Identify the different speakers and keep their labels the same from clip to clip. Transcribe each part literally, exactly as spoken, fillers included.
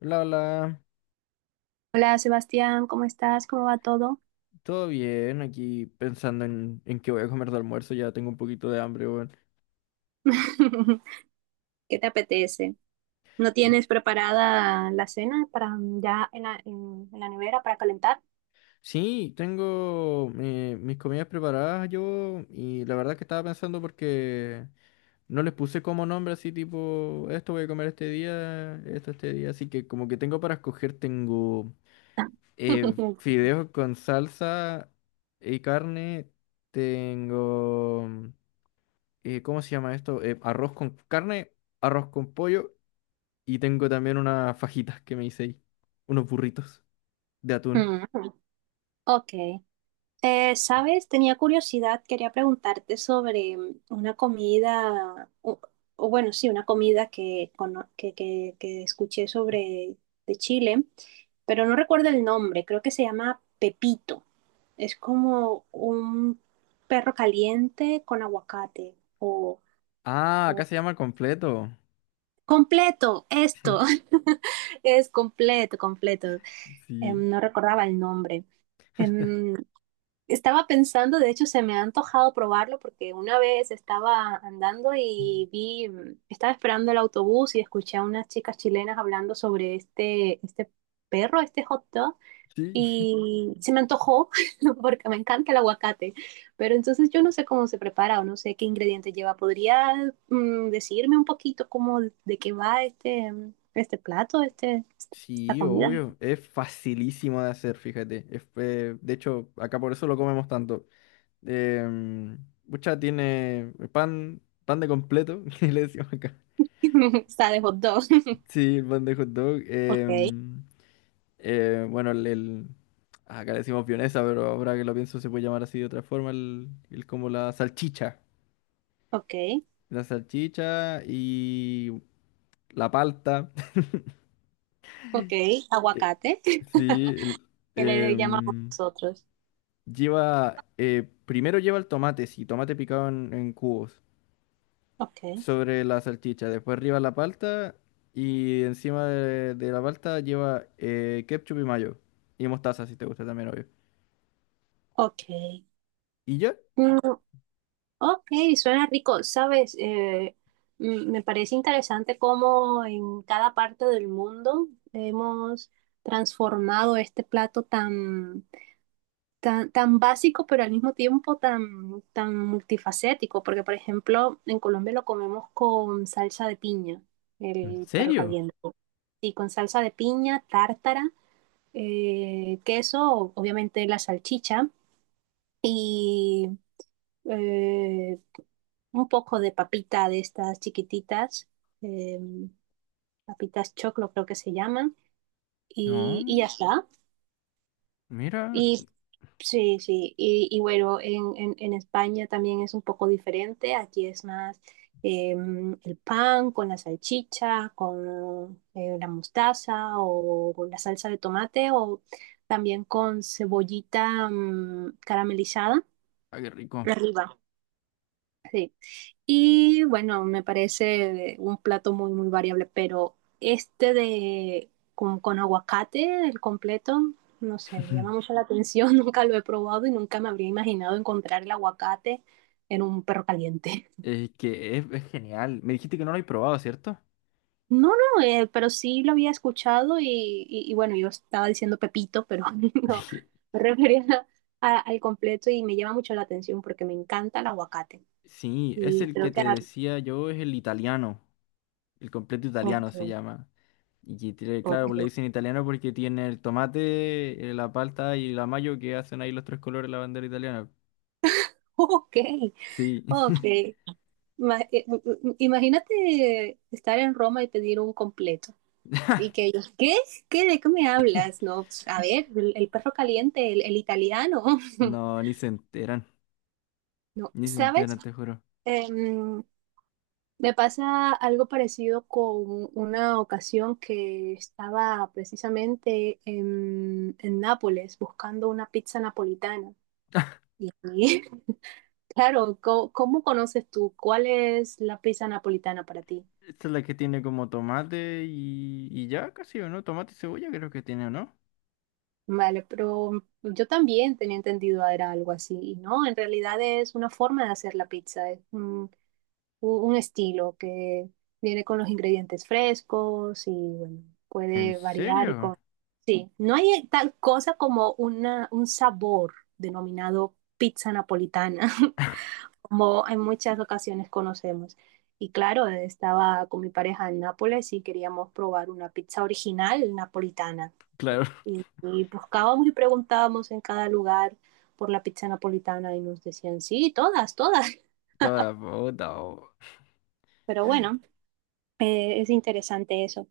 Speaker 1: Hola, hola,
Speaker 2: Hola Sebastián, ¿cómo estás? ¿Cómo va todo?
Speaker 1: todo bien, aquí pensando en, en qué voy a comer de almuerzo, ya tengo un poquito de hambre, weón.
Speaker 2: ¿Qué te apetece? ¿No
Speaker 1: Mm,
Speaker 2: tienes preparada la cena para ya en la, en- en la nevera para calentar?
Speaker 1: sí, tengo eh, mis comidas preparadas yo, y la verdad que estaba pensando porque no les puse como nombre así tipo, esto voy a comer este día, esto este día, así que como que tengo para escoger. Tengo eh, fideos con salsa y carne, tengo, eh, ¿cómo se llama esto? Eh, arroz con carne, arroz con pollo. Y tengo también unas fajitas que me hice ahí. Unos burritos de atún.
Speaker 2: Mm, Ok, Eh, ¿sabes? Tenía curiosidad, quería preguntarte sobre mm, una comida, o, o bueno, sí, una comida que, cono- que, que, que escuché sobre de Chile, pero no recuerdo el nombre, creo que se llama Pepito. Es como un perro caliente con aguacate o
Speaker 1: Ah, acá se llama completo.
Speaker 2: completo. Esto es completo, completo.
Speaker 1: Sí,
Speaker 2: Em, no recordaba el nombre. Em, Estaba pensando, de hecho se me ha antojado probarlo porque una vez estaba andando y vi, mm, estaba esperando el autobús y escuché a unas chicas chilenas hablando sobre este, este perro, este hot dog,
Speaker 1: sí,
Speaker 2: y se me antojó porque me encanta el aguacate, pero entonces yo no sé cómo se prepara o no sé qué ingredientes lleva. ¿Podría mm, decirme un poquito cómo de qué va este, mm, este plato, este, esta
Speaker 1: sí,
Speaker 2: comida?
Speaker 1: obvio. Es facilísimo de hacer, fíjate. Es, eh, de hecho, acá por eso lo comemos tanto. Eh, Pucha, tiene pan, pan de completo, que le decimos acá.
Speaker 2: Está de hot dog.
Speaker 1: Sí, el pan de hot dog.
Speaker 2: Ok,
Speaker 1: Em, eh, bueno, el, el- acá le decimos vienesa, pero ahora que lo pienso se puede llamar así de otra forma, el, el como la salchicha.
Speaker 2: ok.
Speaker 1: La salchicha y la palta.
Speaker 2: Ok,
Speaker 1: Eh,
Speaker 2: aguacate,
Speaker 1: Sí, el-
Speaker 2: que le llamamos
Speaker 1: em,
Speaker 2: nosotros.
Speaker 1: lleva, eh, primero lleva el tomate, sí, tomate picado en, en cubos
Speaker 2: Ok,
Speaker 1: sobre la salchicha, después arriba la palta, y encima de, de la palta lleva eh, ketchup y mayo, y mostaza si te gusta también, obvio.
Speaker 2: ok.
Speaker 1: ¿Y ya?
Speaker 2: Mm, ok, suena rico, ¿sabes? Eh, mm, me parece interesante cómo en cada parte del mundo hemos transformado este plato tan, tan, tan básico, pero al mismo tiempo tan, tan multifacético, porque por ejemplo, en Colombia lo comemos con salsa de piña,
Speaker 1: ¿En
Speaker 2: el perro
Speaker 1: serio?
Speaker 2: caliente. Sí, con salsa de piña, tártara, eh, queso, obviamente la salchicha y eh, un poco de papita de estas chiquititas, eh, papitas choclo creo que se llaman, y, y
Speaker 1: No,
Speaker 2: ya está.
Speaker 1: mira,
Speaker 2: Y sí, sí, y, y bueno, en, en, en España también es un poco diferente, aquí es más em, el pan con la salchicha, con eh, la mostaza o con la salsa de tomate o también con cebollita mm, caramelizada
Speaker 1: ah, qué rico.
Speaker 2: de arriba, sí. Y bueno, me parece un plato muy, muy variable, pero este de con, con aguacate, el completo, no sé, me llama mucho la atención, nunca lo he probado y nunca me habría imaginado encontrar el aguacate en un perro caliente.
Speaker 1: Es que es, es genial. Me dijiste que no lo habéis probado, ¿cierto?
Speaker 2: No, no, eh, pero sí lo había escuchado y, y- y bueno, yo estaba diciendo Pepito, pero no, me refería a- al completo y me llama mucho la atención porque me encanta el aguacate.
Speaker 1: Sí, es
Speaker 2: Y
Speaker 1: el que
Speaker 2: creo que
Speaker 1: te
Speaker 2: era...
Speaker 1: decía yo, es el italiano, el completo
Speaker 2: Ok,
Speaker 1: italiano se llama. Y que tiene- claro, le
Speaker 2: ok.
Speaker 1: dicen italiano porque tiene el tomate, eh, la palta y la mayo, que hacen ahí los tres colores de la bandera italiana.
Speaker 2: Ok,
Speaker 1: Sí.
Speaker 2: ok. Ma- eh, m- m- Imagínate estar en Roma y pedir un completo. Y que ellos, ¿qué? ¿Qué? ¿De qué me hablas? No, pues, a ver, el, el perro caliente, el, el italiano.
Speaker 1: No, ni se enteran,
Speaker 2: No,
Speaker 1: ni se
Speaker 2: ¿sabes?
Speaker 1: enteran, te juro.
Speaker 2: Em, me pasa algo parecido con una ocasión que estaba precisamente en, en Nápoles buscando una pizza napolitana. Y claro, co- ¿cómo conoces tú? ¿Cuál es la pizza napolitana para ti?
Speaker 1: Esta es la que tiene como tomate y, y ya casi, ¿o no? Tomate y cebolla creo que tiene, ¿o no?
Speaker 2: Vale, pero yo también tenía entendido era algo así, y no, en realidad es una forma de hacer la pizza, es un, un- un estilo que viene con los ingredientes frescos y bueno,
Speaker 1: ¿En
Speaker 2: puede variar
Speaker 1: serio?
Speaker 2: con... Sí, no hay tal cosa como una, un sabor denominado pizza napolitana, como en muchas ocasiones conocemos. Y claro, estaba con mi pareja en Nápoles y queríamos probar una pizza original napolitana.
Speaker 1: Claro,
Speaker 2: Y, y buscábamos y preguntábamos en cada lugar por la pizza napolitana y nos decían, sí, todas, todas.
Speaker 1: toda puta.
Speaker 2: Pero bueno, eh, es interesante eso.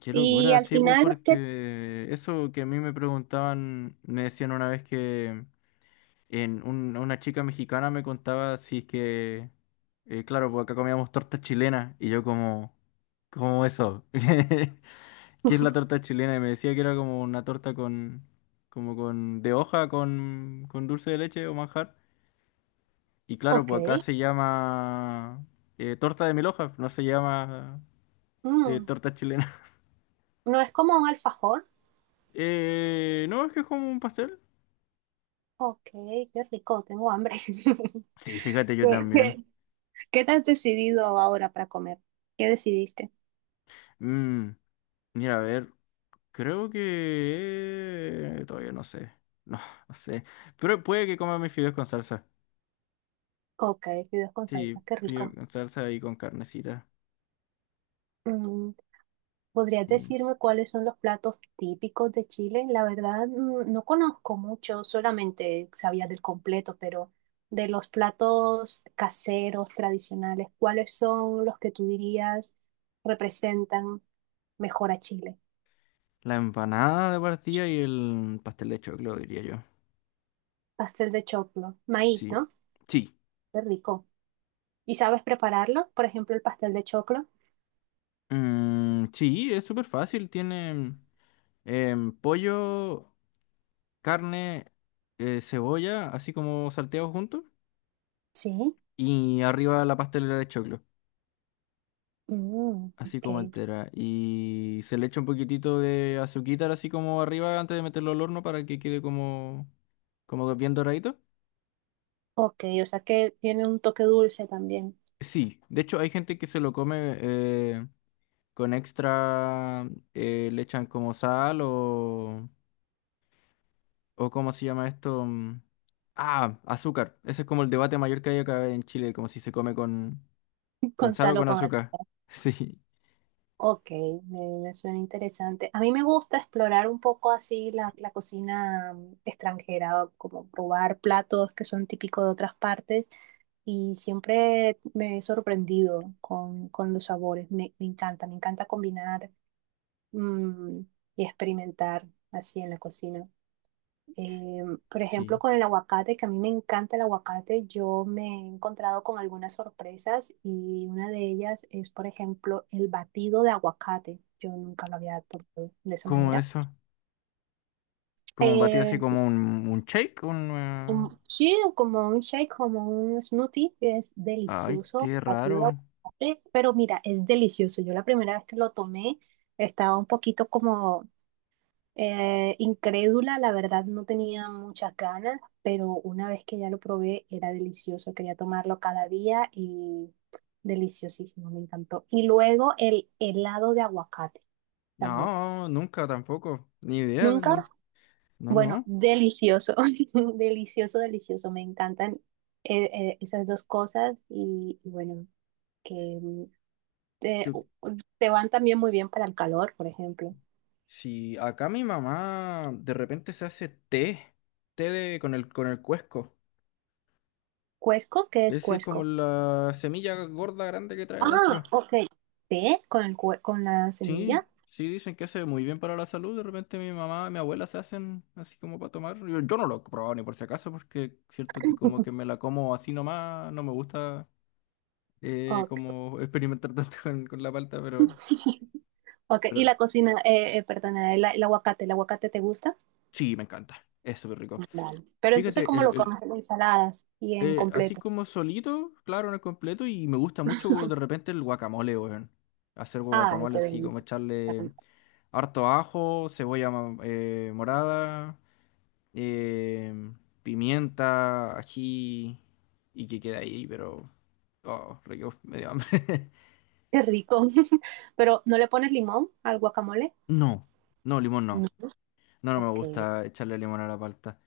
Speaker 1: Qué
Speaker 2: Y
Speaker 1: locura,
Speaker 2: al
Speaker 1: sí, po,
Speaker 2: final, ¿qué?
Speaker 1: porque eso que a mí me preguntaban, me decían una vez que en un- una chica mexicana me contaba si es que, eh, claro, pues acá comíamos torta chilena y yo como, ¿cómo eso? ¿Qué es la
Speaker 2: Uf,
Speaker 1: torta chilena? Y me decía que era como una torta con, como con, de hoja con, con dulce de leche o manjar. Y claro,
Speaker 2: ok,
Speaker 1: pues acá se llama eh, torta de mil hojas, no se llama eh,
Speaker 2: mm,
Speaker 1: torta chilena.
Speaker 2: no es como un alfajor.
Speaker 1: Eh, no, es que es como un pastel.
Speaker 2: Ok, qué rico, tengo hambre.
Speaker 1: Sí, fíjate, yo
Speaker 2: ¿Qué, qué-
Speaker 1: también.
Speaker 2: ¿qué te has decidido ahora para comer? ¿Qué decidiste?
Speaker 1: Mm, mira, a ver, creo que... Todavía no sé. No, no sé. Pero puede que coma mis fideos con salsa.
Speaker 2: Ok, fideos con salsa,
Speaker 1: Sí,
Speaker 2: qué
Speaker 1: fideos
Speaker 2: rico.
Speaker 1: con salsa y con carnecita.
Speaker 2: Mm, ¿Podrías
Speaker 1: Y
Speaker 2: decirme cuáles son los platos típicos de Chile? La verdad, mm, no conozco mucho, solamente sabía del completo, pero de los platos caseros, tradicionales, ¿cuáles son los que tú dirías representan mejor a Chile?
Speaker 1: la empanada de partida y el pastel de choclo, diría yo.
Speaker 2: Pastel de choclo, maíz,
Speaker 1: Sí.
Speaker 2: ¿no?
Speaker 1: Sí.
Speaker 2: Qué rico. ¿Y sabes prepararlo? Por ejemplo, el pastel de choclo.
Speaker 1: Mm, sí, es súper fácil. Tiene em, pollo, carne, eh, cebolla, así como salteados juntos.
Speaker 2: Sí.
Speaker 1: Y arriba la pastelera de choclo.
Speaker 2: Mm,
Speaker 1: Así
Speaker 2: ok.
Speaker 1: como entera. Y se le echa un poquitito de azuquitar así como arriba antes de meterlo al horno para que quede como, como bien doradito.
Speaker 2: Ok, o sea que tiene un toque dulce también.
Speaker 1: Sí, de hecho hay gente que se lo come eh, con extra, eh, le echan como sal o, o ¿cómo se llama esto? Mm, ah, azúcar. Ese es como el debate mayor que hay acá en Chile, como si se come con, con sal o
Speaker 2: Gonzalo,
Speaker 1: con
Speaker 2: con sal o con
Speaker 1: azúcar.
Speaker 2: azúcar.
Speaker 1: Sí,
Speaker 2: Ok, me, me suena interesante. A mí me gusta explorar un poco así la, la cocina mm, extranjera, o como probar platos que son típicos de otras partes y siempre me he sorprendido con, con los sabores. Me, me encanta, me encanta combinar, mm, y experimentar así en la cocina. Eh, por ejemplo,
Speaker 1: sí.
Speaker 2: con el aguacate, que a mí me encanta el aguacate, yo me he encontrado con algunas sorpresas y una de ellas es, por ejemplo, el batido de aguacate. Yo nunca lo había tomado de esa
Speaker 1: Como
Speaker 2: manera.
Speaker 1: eso. Como un batido así
Speaker 2: Eh,
Speaker 1: como un, un shake, un... eh,
Speaker 2: un- sí, como un shake, como un smoothie, es
Speaker 1: ay,
Speaker 2: delicioso,
Speaker 1: qué
Speaker 2: batido de
Speaker 1: raro.
Speaker 2: aguacate, pero mira, es delicioso. Yo la primera vez que lo tomé estaba un poquito como Eh, incrédula, la verdad no tenía muchas ganas, pero una vez que ya lo probé era delicioso, quería tomarlo cada día y deliciosísimo, me encantó. Y luego el helado de aguacate también.
Speaker 1: No, nunca tampoco. Ni idea,
Speaker 2: ¿Nunca?
Speaker 1: no. No,
Speaker 2: Bueno,
Speaker 1: no.
Speaker 2: delicioso, delicioso, delicioso, me encantan eh, eh, esas dos cosas y, y bueno, que mm, te,
Speaker 1: Yo-
Speaker 2: te van también muy bien para el calor, por ejemplo.
Speaker 1: si acá mi mamá de repente se hace té, té de- con el, con el cuesco.
Speaker 2: ¿Cuesco? ¿Qué es
Speaker 1: Ese es
Speaker 2: cuesco?
Speaker 1: como la semilla gorda grande que trae
Speaker 2: Ah,
Speaker 1: adentro.
Speaker 2: ok. ¿Té con el cue- con la
Speaker 1: Sí,
Speaker 2: semilla?
Speaker 1: sí, dicen que hace muy bien para la salud. De repente mi mamá y mi abuela se hacen así como para tomar. Yo, yo no lo he probado ni por si acaso, porque cierto que como que me la como así nomás, no me gusta eh,
Speaker 2: Ok.
Speaker 1: como experimentar tanto con, con la palta, pero...
Speaker 2: Ok, y
Speaker 1: Pero
Speaker 2: la cocina, eh, eh, perdona, el, el aguacate, ¿el aguacate te gusta?
Speaker 1: sí, me encanta. Es súper rico.
Speaker 2: Vale. Pero entonces,
Speaker 1: Fíjate,
Speaker 2: ¿cómo
Speaker 1: el,
Speaker 2: lo
Speaker 1: el-
Speaker 2: comes en ensaladas y en
Speaker 1: eh, así
Speaker 2: completo?
Speaker 1: como solito, claro, no es completo, y me gusta mucho de repente el guacamole, weón. Hacer
Speaker 2: Ay,
Speaker 1: guacamole
Speaker 2: qué
Speaker 1: así, como
Speaker 2: delicia.
Speaker 1: echarle harto ajo, cebolla ma- eh, morada, eh, pimienta, ají, y que queda ahí, pero... Oh, rico, me dio hambre.
Speaker 2: Qué rico. Pero, ¿no le pones limón al guacamole?
Speaker 1: No, no, limón
Speaker 2: No.
Speaker 1: no. No, no me
Speaker 2: Ok,
Speaker 1: gusta echarle limón a la palta.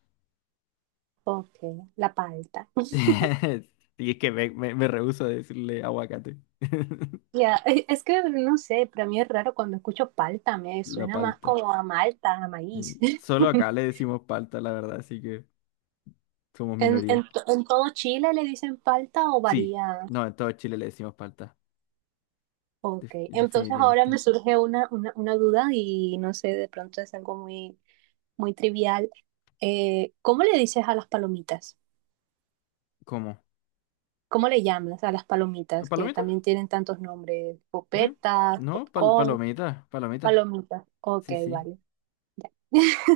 Speaker 2: ok. La palta.
Speaker 1: Y es que me, me, me rehúso a decirle aguacate.
Speaker 2: Ya, e- es que no sé, para mí es raro cuando escucho palta, me
Speaker 1: La
Speaker 2: suena más
Speaker 1: palta.
Speaker 2: como a malta, a maíz.
Speaker 1: Ni- solo acá le decimos palta, la verdad, así que somos
Speaker 2: ¿En,
Speaker 1: minoría.
Speaker 2: en, to- en todo Chile le dicen palta o
Speaker 1: Sí,
Speaker 2: varía?
Speaker 1: no, en todo Chile le decimos palta,
Speaker 2: Ok,
Speaker 1: def-
Speaker 2: entonces ahora me
Speaker 1: definitivamente.
Speaker 2: surge una, una, una duda y no sé, de pronto es algo muy, muy trivial. Eh, ¿cómo le dices a las palomitas?
Speaker 1: ¿Cómo?
Speaker 2: ¿Cómo le llamas a las palomitas que
Speaker 1: ¿Palomita?
Speaker 2: también tienen tantos nombres?
Speaker 1: Sí.
Speaker 2: Popetas,
Speaker 1: No, pal-
Speaker 2: popcorn,
Speaker 1: palomita, palomita.
Speaker 2: palomitas. Ok,
Speaker 1: Sí, sí.
Speaker 2: vale.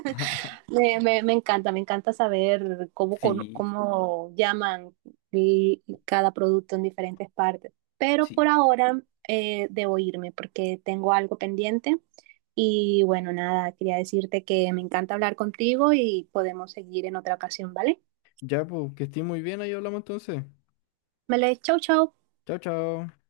Speaker 2: Me, me, me encanta, me encanta saber cómo, con-
Speaker 1: Sí,
Speaker 2: cómo llaman y- cada producto en diferentes partes. Pero
Speaker 1: sí.
Speaker 2: por ahora eh, debo irme porque tengo algo pendiente. Y bueno, nada, quería decirte que me encanta hablar contigo y podemos seguir en otra ocasión, ¿vale?
Speaker 1: Ya, pues, que estés muy bien, ahí hablamos entonces.
Speaker 2: Vale, chau, chau.
Speaker 1: Chao, chao.